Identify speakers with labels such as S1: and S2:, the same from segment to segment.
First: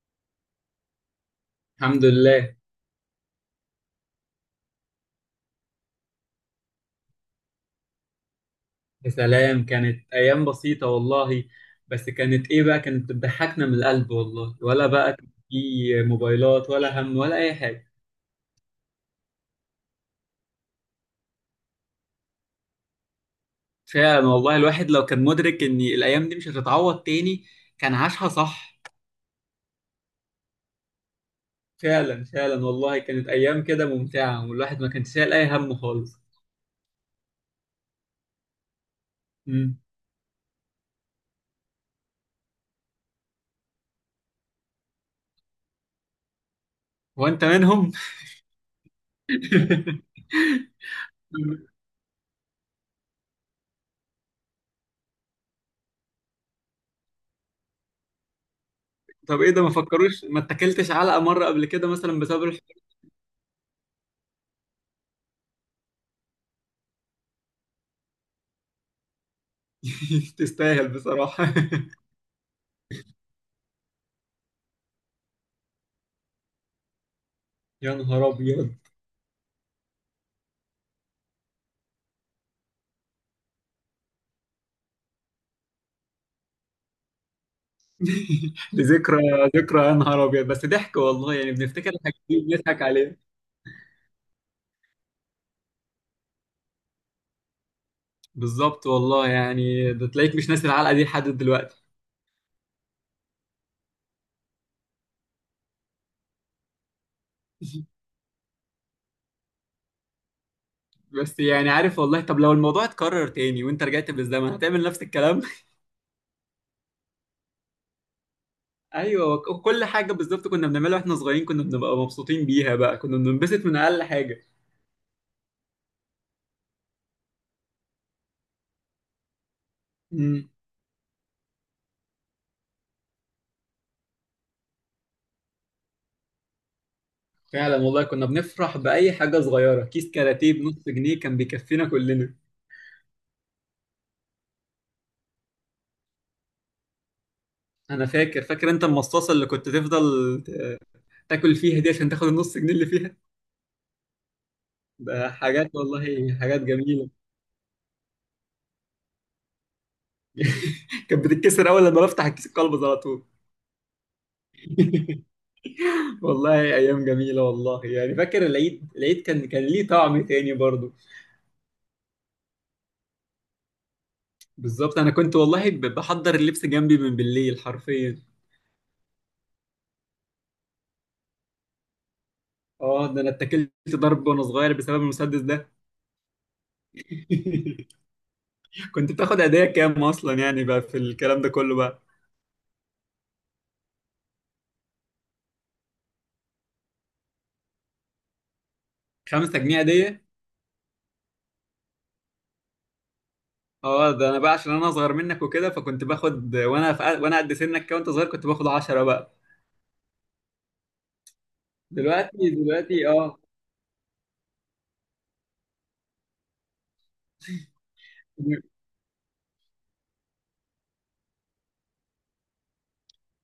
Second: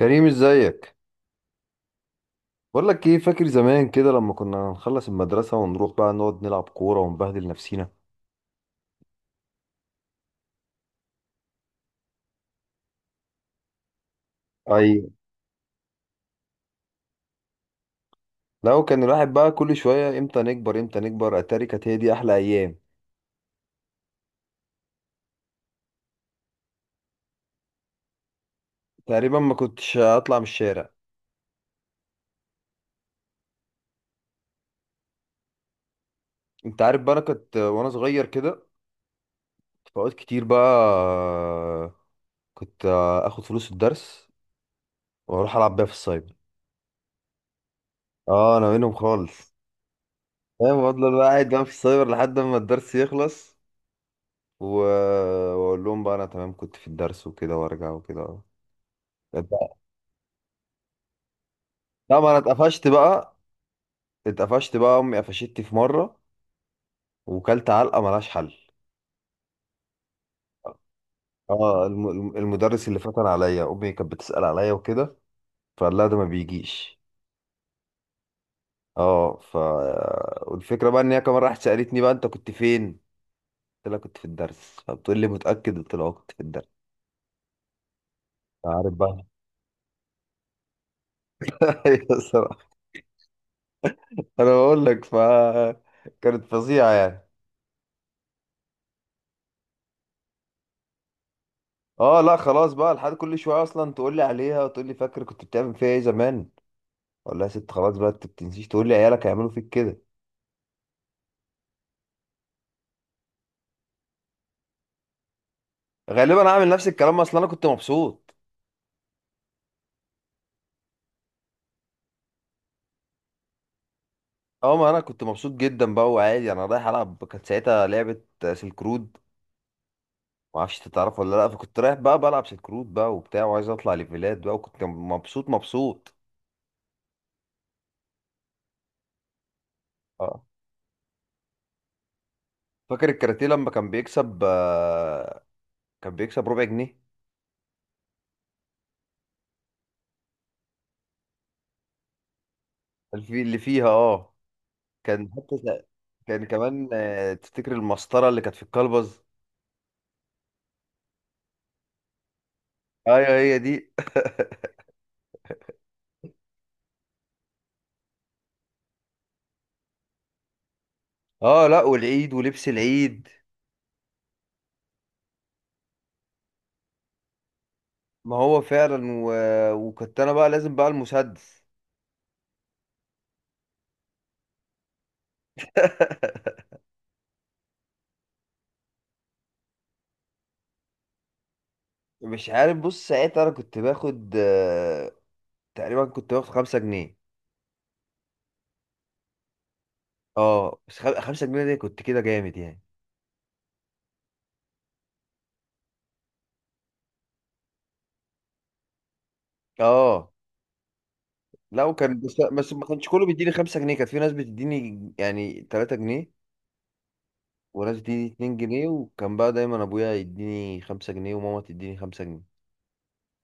S1: كريم، ازيك؟
S2: الحمد لله.
S1: بقول لك ايه، فاكر زمان كده لما كنا نخلص المدرسة ونروح بقى نقعد نلعب كورة ونبهدل نفسينا؟
S2: يا سلام، كانت ايام بسيطه والله. بس كانت ايه بقى، كانت بتضحكنا من القلب والله. ولا
S1: ايوه،
S2: بقى كان في موبايلات ولا هم ولا اي حاجه.
S1: لو كان الواحد بقى كل شوية امتى نكبر، امتى نكبر. اتاري كانت هي دي احلى ايام.
S2: فعلا والله، الواحد لو كان مدرك ان الايام دي مش هتتعوض تاني كان عاشها صح.
S1: تقريبا ما كنتش اطلع من الشارع.
S2: فعلا فعلا والله، كانت ايام كده ممتعه والواحد ما كانش شايل اي هم خالص.
S1: انت عارف بقى، انا كنت وانا صغير كده
S2: امم
S1: في اوقات كتير بقى كنت اخد فلوس الدرس واروح العب بيها في السايبر.
S2: وانت منهم.
S1: اه انا منهم خالص. فاهم؟ افضل بقى قاعد بقى في السايبر لحد ما الدرس يخلص واقول لهم بقى انا تمام، كنت في الدرس وكده وارجع وكده.
S2: طب ايه ده، ما فكروش؟ ما اتكلتش علقه مره قبل كده مثلا
S1: لا، ما انا
S2: بسبب
S1: اتقفشت بقى. اتقفشت بقى، امي قفشتني في مره وكلت علقه ملهاش حل.
S2: تستاهل بصراحه.
S1: اه المدرس اللي فتن عليا، امي كانت بتسال عليا وكده فقال لها ده ما بيجيش.
S2: يا نهار ابيض.
S1: اه والفكره بقى ان هي كمان راحت سالتني بقى انت كنت فين؟ قلت لها كنت في الدرس. فبتقول لي متاكد؟ قلت لها آه، كنت في الدرس.
S2: دي
S1: عارف
S2: ذكرى.
S1: بقى.
S2: ذكرى يا نهار ابيض، بس ضحك والله. يعني بنفتكر
S1: ايوه،
S2: الحاجات دي
S1: الصراحه.
S2: بنضحك عليها.
S1: انا بقول لك كانت فظيعه يعني.
S2: بالظبط والله، يعني ده تلاقيك مش ناسي العلقه دي لحد دلوقتي.
S1: اه لا خلاص بقى، لحد كل شويه اصلا تقول لي عليها وتقول لي فاكر كنت بتعمل فيها ايه زمان. اقول لها يا ست خلاص بقى، انت بتنسيش؟ تقول لي عيالك هيعملوا فيك كده.
S2: بس يعني عارف والله. طب لو الموضوع اتكرر تاني وانت رجعت بالزمن، هتعمل نفس الكلام؟
S1: غالبا هعمل نفس الكلام، اصلا انا كنت مبسوط.
S2: ايوه، كل حاجه بالظبط كنا بنعملها واحنا صغيرين كنا بنبقى مبسوطين بيها. بقى كنا بننبسط من اقل حاجه.
S1: اه ما انا كنت مبسوط جدا بقى، وعادي انا رايح العب. كانت ساعتها لعبه سلك رود.
S2: امم
S1: ما اعرفش انت تعرف ولا لا، فكنت رايح بقى بلعب سلك رود بقى وبتاع وعايز اطلع ليفلات بقى، وكنت مبسوط مبسوط.
S2: فعلا والله كنا بنفرح باي حاجه صغيره. كيس
S1: اه،
S2: كاراتيه بنص جنيه كان بيكفينا كلنا.
S1: فاكر الكاراتيه لما كان بيكسب آه، كان بيكسب ربع جنيه.
S2: انا فاكر فاكر انت المصاصه اللي كنت تفضل ت- تاكل فيها دي عشان تاخد النص جنيه اللي فيها.
S1: اللي فيها اه. كان
S2: ده
S1: حتى
S2: حاجات
S1: س-
S2: والله،
S1: كان
S2: حاجات
S1: كمان
S2: جميله.
S1: آه، تفتكر المسطرة اللي كانت في الكلبز؟
S2: كانت بتتكسر اول لما بفتح الكيس، القلب على طول.
S1: ايوه هي دي.
S2: والله ايام جميله والله. يعني فاكر العيد، العيد كان ليه طعم تاني برضو.
S1: اه لا، والعيد ولبس العيد.
S2: بالظبط، انا كنت والله بحضر اللبس جنبي من بالليل حرفيا.
S1: ما هو فعلا وكنت انا بقى لازم بقى المسدس.
S2: اه ده انا اتكلت ضرب وانا صغير بسبب المسدس ده. كنت بتاخد هديه كام اصلا يعني بقى في الكلام ده كله بقى؟
S1: مش عارف، بص ساعتها انا كنت باخد آه، تقريبا كنت باخد 5 جنيه.
S2: 5 جنيه هديه؟
S1: اه بس 5 جنيه دي كنت كده جامد يعني.
S2: اه ده انا بقى عشان انا اصغر منك وكده، فكنت باخد وانا في وانا قد سنك كده، وانت صغير كنت باخد 10 بقى.
S1: اه لا، وكان بس
S2: دلوقتي
S1: بس ما
S2: دلوقتي
S1: كانش كله
S2: اه،
S1: بيديني 5 جنيه. كانت في ناس بتديني يعني 3 جنيه، وناس بتديني 2 جنيه. وكان بقى دايما ابويا يديني 5 جنيه وماما تديني 5 جنيه.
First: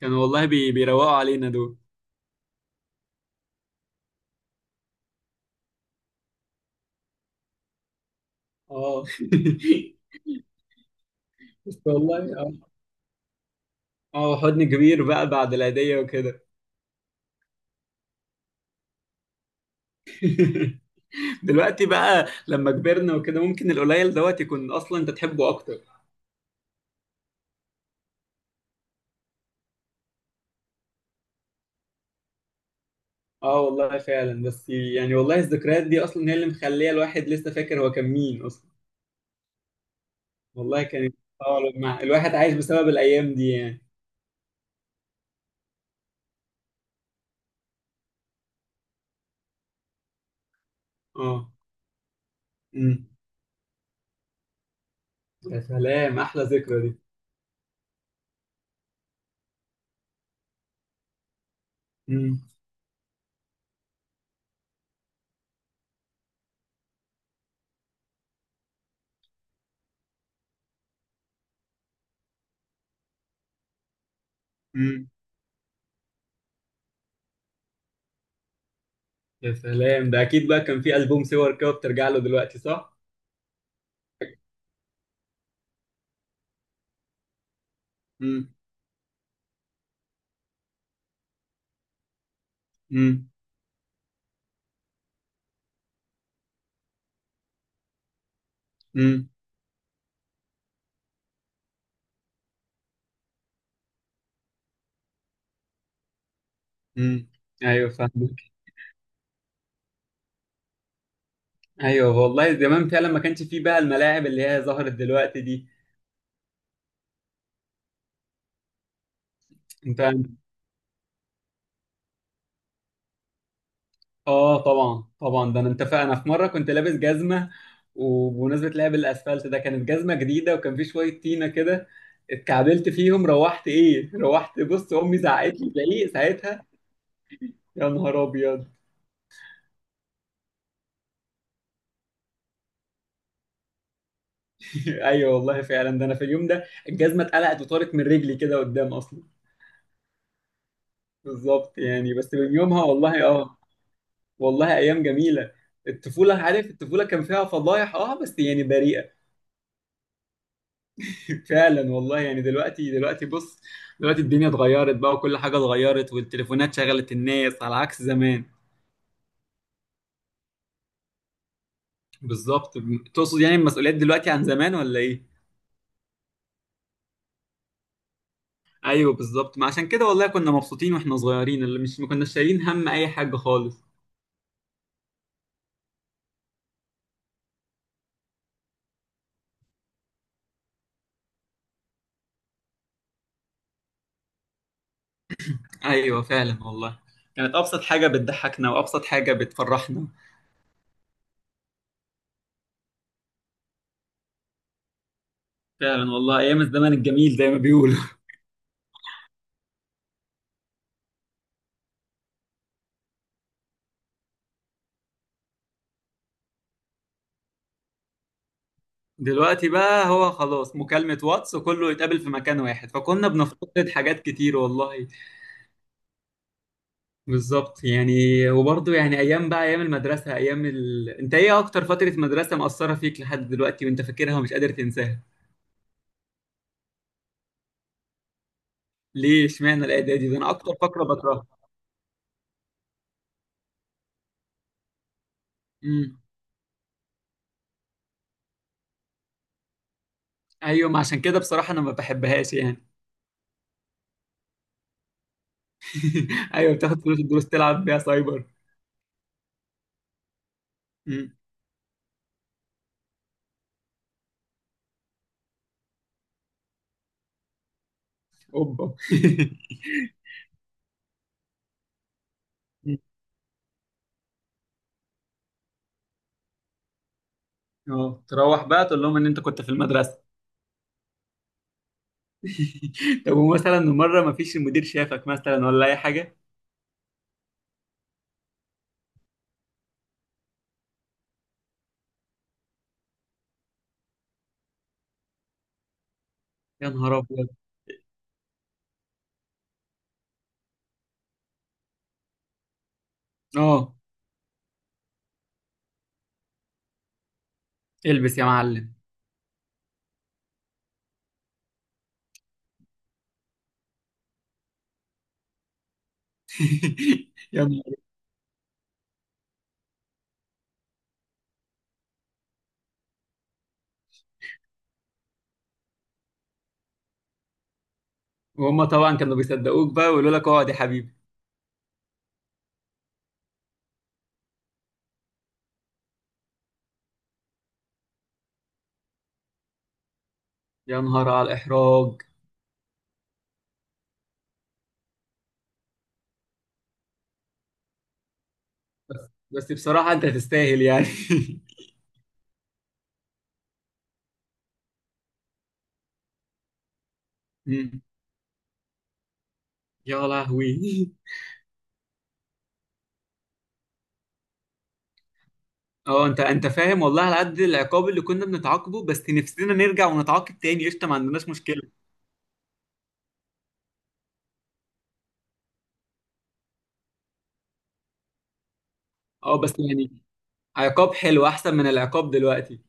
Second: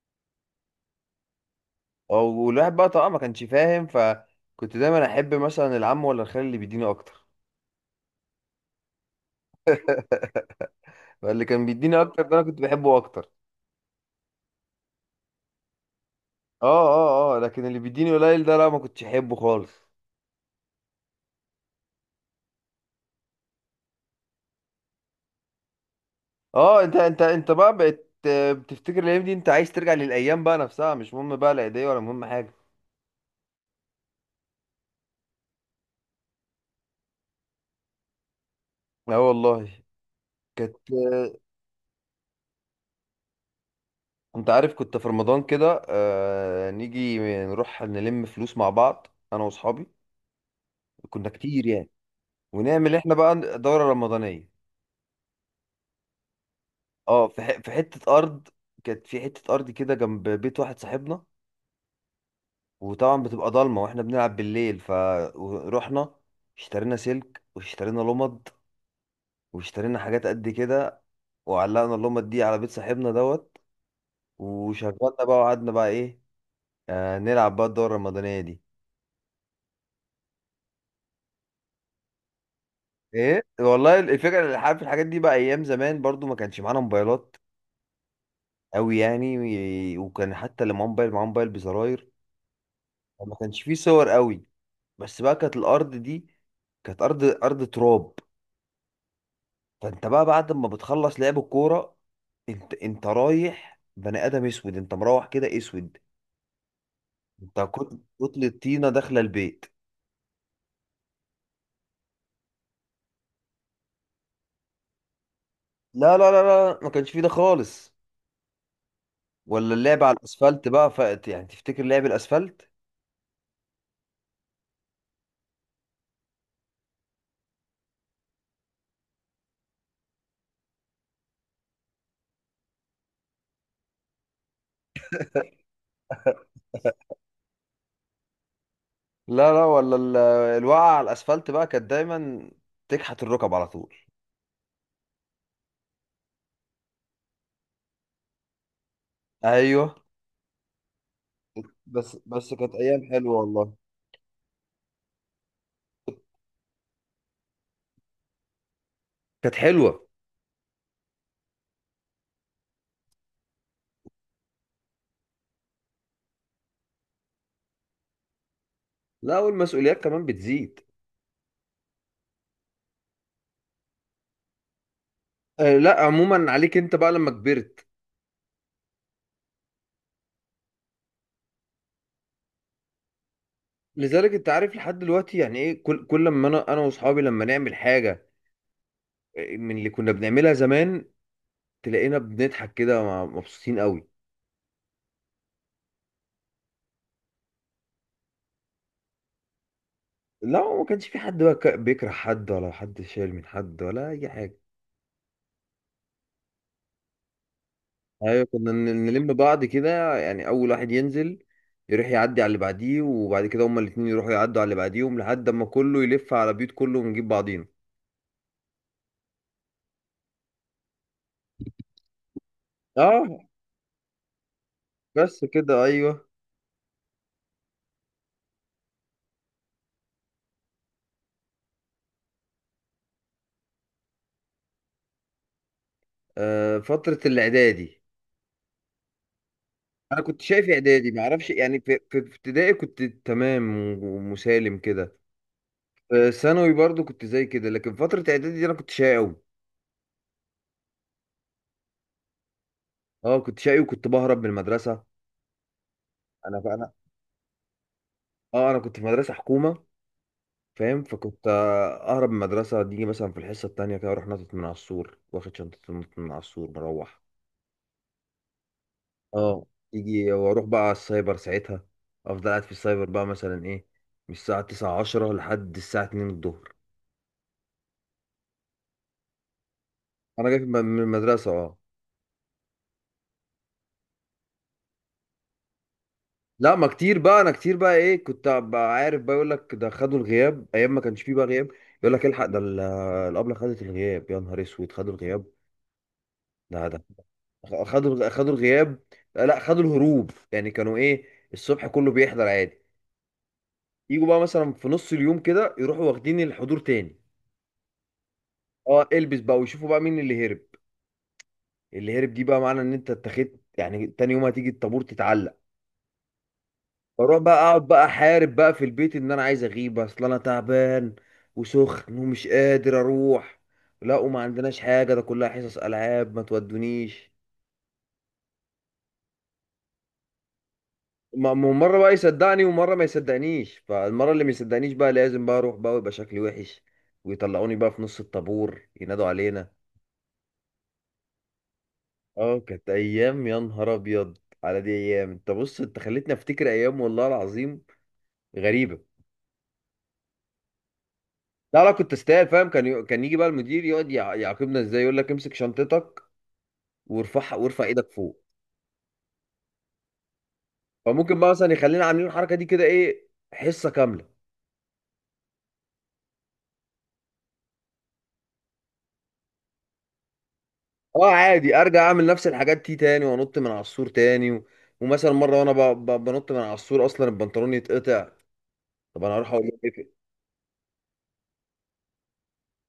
S2: كانوا والله بي بيروقوا علينا دول.
S1: اه والواحد بقى طبعا ما كانش فاهم، فكنت دايما احب مثلا العم ولا الخال اللي بيديني اكتر.
S2: اه،
S1: فاللي كان
S2: بس
S1: بيديني اكتر
S2: والله
S1: ده انا
S2: اه،
S1: كنت بحبه اكتر.
S2: اه حضن كبير بقى بعد العيدية وكده.
S1: اه اه اه، لكن اللي بيديني قليل ده لا، ما كنتش احبه خالص.
S2: دلوقتي بقى لما كبرنا وكده، ممكن القليل دوت يكون اصلا انت تحبه اكتر.
S1: اه انت بقى بقت آه، بتفتكر الايام دي؟ انت عايز ترجع للايام بقى نفسها، مش مهم بقى لا ايديا ولا مهم حاجه.
S2: اه والله فعلا. بس يعني والله الذكريات دي اصلا هي اللي مخليه الواحد لسه فاكر هو كان مين اصلا.
S1: اه والله. كانت.
S2: والله كانت اه، لما الواحد عايش بسبب الايام دي يعني.
S1: انت عارف كنت في رمضان كده آه نيجي نروح نلم فلوس مع بعض، انا واصحابي، كنا
S2: اه.
S1: كتير يعني، ونعمل
S2: مم.
S1: احنا بقى دورة رمضانية.
S2: يا سلام احلى ذكرى دي.
S1: اه في حته ارض. كانت في حته ارض كده جنب بيت واحد صاحبنا،
S2: مم.
S1: وطبعا بتبقى ضلمه واحنا بنلعب بالليل. فروحنا اشترينا سلك واشترينا لمض واشترينا حاجات قد كده، وعلقنا اللمض دي على بيت صاحبنا دوت،
S2: مم.
S1: وشغلنا بقى وقعدنا بقى ايه آه نلعب بقى الدورة الرمضانية دي.
S2: يا سلام، ده اكيد بقى كان في ألبوم صور كده بترجع له دلوقتي، صح؟
S1: ايه والله الفكرة. اللي عارف، الحاجات دي بقى ايام زمان برضو ما كانش معانا موبايلات
S2: مم.
S1: قوي يعني. وكان حتى اللي معاه موبايل معاه موبايل بزراير،
S2: مم.
S1: ما كانش فيه صور قوي. بس بقى كانت الارض دي كانت ارض، ارض تراب.
S2: مم.
S1: فانت بقى بعد ما بتخلص لعب الكوره انت رايح بني ادم اسود، انت مروح كده اسود.
S2: مم.
S1: انت
S2: ايوه فاهمك.
S1: كتلة طينه داخله البيت.
S2: ايوه والله زمان فعلا ما كانش فيه بقى الملاعب اللي هي ظهرت دلوقتي دي.
S1: لا لا لا لا، ما كانش فيه ده خالص، ولا اللعب
S2: انت
S1: على الاسفلت بقى. فقت يعني تفتكر لعب الاسفلت؟
S2: اه طبعا طبعا، ده انا انت انا في مره كنت لابس جزمه. وبمناسبه لعب الاسفلت ده، كانت جزمه جديده وكان في شويه طينه كده. اتكعبلت فيهم، روحت ايه، روحت بص امي زعقت لي زعيق ساعتها. يا نهار ابيض.
S1: لا لا، الوقعه على الاسفلت بقى كانت دايما تكحت الركب على طول.
S2: ايوه والله فعلا، ده انا في اليوم ده الجزمه اتقلعت وطارت من رجلي كده قدام اصلا.
S1: ايوه
S2: بالظبط يعني،
S1: بس
S2: بس
S1: بس
S2: من
S1: كانت
S2: يومها
S1: ايام
S2: والله
S1: حلوه
S2: اه.
S1: والله.
S2: والله ايام جميله. الطفوله، عارف، الطفوله كان فيها فضايح اه بس يعني بريئه.
S1: كانت حلوه.
S2: فعلا والله يعني. دلوقتي دلوقتي بص، دلوقتي الدنيا اتغيرت بقى، وكل حاجه اتغيرت والتليفونات شغلت الناس على عكس زمان.
S1: لا، والمسؤوليات كمان بتزيد.
S2: بالظبط. تقصد يعني المسؤوليات دلوقتي عن زمان ولا ايه؟
S1: آه لا، عموما عليك انت بقى لما كبرت.
S2: ايوه بالظبط، ما عشان كده والله كنا مبسوطين واحنا صغيرين، اللي مش ما كناش شايلين هم اي حاجه خالص.
S1: لذلك انت عارف لحد دلوقتي يعني ايه، كل ما انا واصحابي لما نعمل حاجه آه، من اللي كنا بنعملها زمان، تلاقينا بنضحك كده مبسوطين قوي.
S2: ايوه فعلا والله، كانت ابسط حاجه بتضحكنا وابسط حاجه بتفرحنا.
S1: لا، ما كانش في حد بقى بيكره حد ولا حد شايل من حد ولا اي حاجه.
S2: فعلا والله ايام الزمن الجميل زي ما بيقولوا.
S1: ايوه كنا نلم بعض كده يعني، اول واحد ينزل يروح يعدي على اللي بعديه، وبعد كده هما الاتنين يروحوا يعدوا على اللي بعديهم، لحد اما كله يلف على بيوت كله ونجيب بعضينا.
S2: دلوقتي بقى هو خلاص، مكالمه واتس وكله يتقابل في مكان واحد،
S1: اه
S2: فكنا بنفتقد حاجات كتير والله.
S1: بس كده ايوه.
S2: بالظبط يعني. وبرضه يعني ايام بقى، ايام المدرسه، ايام انت ايه اكتر فتره مدرسه مأثره فيك لحد دلوقتي وانت فاكرها ومش قادر تنساها؟
S1: آه، فترة الإعدادي.
S2: ليه اشمعنى
S1: أنا
S2: الاعدادي؟ ده
S1: كنت
S2: انا
S1: شايف
S2: اكتر فقره
S1: إعدادي،
S2: بكرهها.
S1: معرفش يعني، في ابتدائي كنت تمام ومسالم كده.
S2: امم
S1: في ثانوي برضو كنت زي كده، لكن فترة إعدادي دي أنا كنت شقي أوي.
S2: ايوه ما عشان كده بصراحه انا ما بحبهاش يعني.
S1: أه كنت شقي، وكنت بهرب من المدرسة. أنا
S2: ايوه
S1: أنا
S2: بتاخد فلوس الدروس تلعب بيها سايبر.
S1: أه أنا كنت في مدرسة حكومة. فاهم؟ فكنت آه، أهرب من المدرسة دي، مثلا في الحصة التانية كده أروح نطت من على السور، واخد شنطة نط من على السور مروح.
S2: اوبا.
S1: أه يجي وأروح بقى على السايبر ساعتها، أفضل قاعد في السايبر بقى مثلا إيه، من الساعة تسعة عشرة لحد الساعة 2 الظهر.
S2: اه تروح بقى تقول لهم ان انت كنت في المدرسه.
S1: انا جاي من المدرسه اه.
S2: طب ومثلا مره ما فيش المدير شافك مثلا ولا اي حاجه؟
S1: لا، ما كتير بقى، انا كتير بقى ايه كنت بقى عارف بقى. يقول لك ده خدوا الغياب، ايام ما كانش فيه بقى غياب. يقول لك الحق ده الابله خدت الغياب، يا نهار اسود، خدوا الغياب. ده
S2: يا
S1: ده
S2: نهار ابيض.
S1: خدوا الغياب. لا خدوا الهروب يعني. كانوا ايه، الصبح كله بيحضر عادي،
S2: اه
S1: يجوا بقى مثلا في نص اليوم كده يروحوا واخدين الحضور تاني.
S2: البس يا معلم.
S1: اه البس بقى ويشوفوا بقى مين اللي هرب، اللي هرب دي بقى معنى ان انت اتخذت يعني، تاني يوم هتيجي الطابور تتعلق. بروح بقى
S2: يا
S1: اقعد
S2: نهار.
S1: بقى احارب بقى في البيت ان انا عايز اغيب، اصل انا تعبان وسخن ومش قادر اروح، لا وما عندناش حاجه ده كلها حصص العاب ما تودونيش.
S2: وهم طبعا كانوا بيصدقوك بقى ويقولوا لك اقعد يا حبيبي.
S1: ما هو مره بقى يصدقني ومره ما يصدقنيش، فالمره اللي ما يصدقنيش بقى لازم بقى اروح بقى ويبقى شكلي وحش، ويطلعوني بقى في نص الطابور ينادوا علينا.
S2: يا نهار على الاحراج.
S1: اه كانت ايام يا نهار ابيض. على دي ايام. انت بص، انت خليتني افتكر ايام والله العظيم، غريبه.
S2: بس بصراحه انت تستاهل يعني.
S1: لا لا كنت استاهل. فاهم؟ كان كان يجي بقى المدير يقعد يعاقبنا ازاي، يقول لك امسك شنطتك وارفعها وارفع
S2: مم.
S1: ايدك فوق.
S2: يا لهوي.
S1: فممكن بقى مثلا يخلينا عاملين الحركه دي كده ايه حصه كامله.
S2: اه انت فاهم والله، على قد العقاب اللي كنا بنتعاقبه بس نفسنا نرجع ونتعاقب تاني، قشطه ما
S1: اه
S2: عندناش
S1: عادي
S2: مشكله.
S1: ارجع اعمل نفس الحاجات دي تاني وانط من على السور تاني ومثلا مره وانا بنط من على السور اصلا البنطلون يتقطع. طب انا هروح
S2: اه
S1: اقول
S2: بس
S1: لهم ايه
S2: يعني عقاب حلو احسن من العقاب دلوقتي.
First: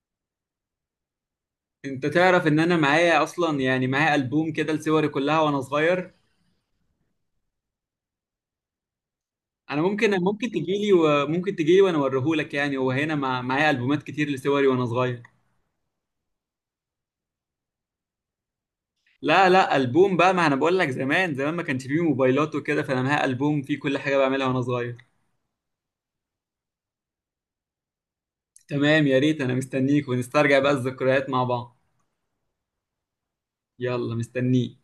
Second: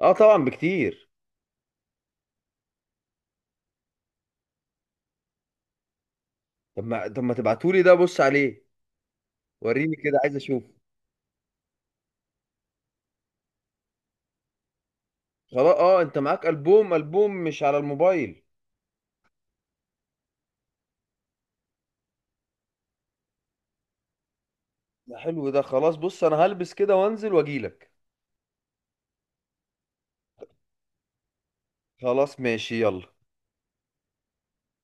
S1: اه طبعا بكتير.
S2: انت تعرف ان انا معايا اصلا يعني، معايا البوم كده لصوري كلها وانا صغير.
S1: طب ما، طب ما تبعتولي ده بص عليه
S2: انا
S1: وريني
S2: ممكن
S1: كده عايز
S2: ممكن
S1: اشوف.
S2: تجيلي وممكن تجيلي وانا اوريهولك، يعني هو هنا معايا البومات كتير لصوري وانا صغير.
S1: خلاص اه، انت معاك البوم، البوم مش على الموبايل.
S2: لا لا، البوم بقى، ما انا بقول لك زمان زمان ما كانش فيه موبايلات وكده، فانا معايا البوم فيه كل حاجه بعملها وانا صغير.
S1: ده حلو. ده خلاص بص انا هلبس كده وانزل واجيلك.
S2: تمام يا ريت، انا مستنيك ونسترجع بقى الذكريات مع بعض.
S1: خلاص ماشي، يلا.
S2: يلا مستنيك.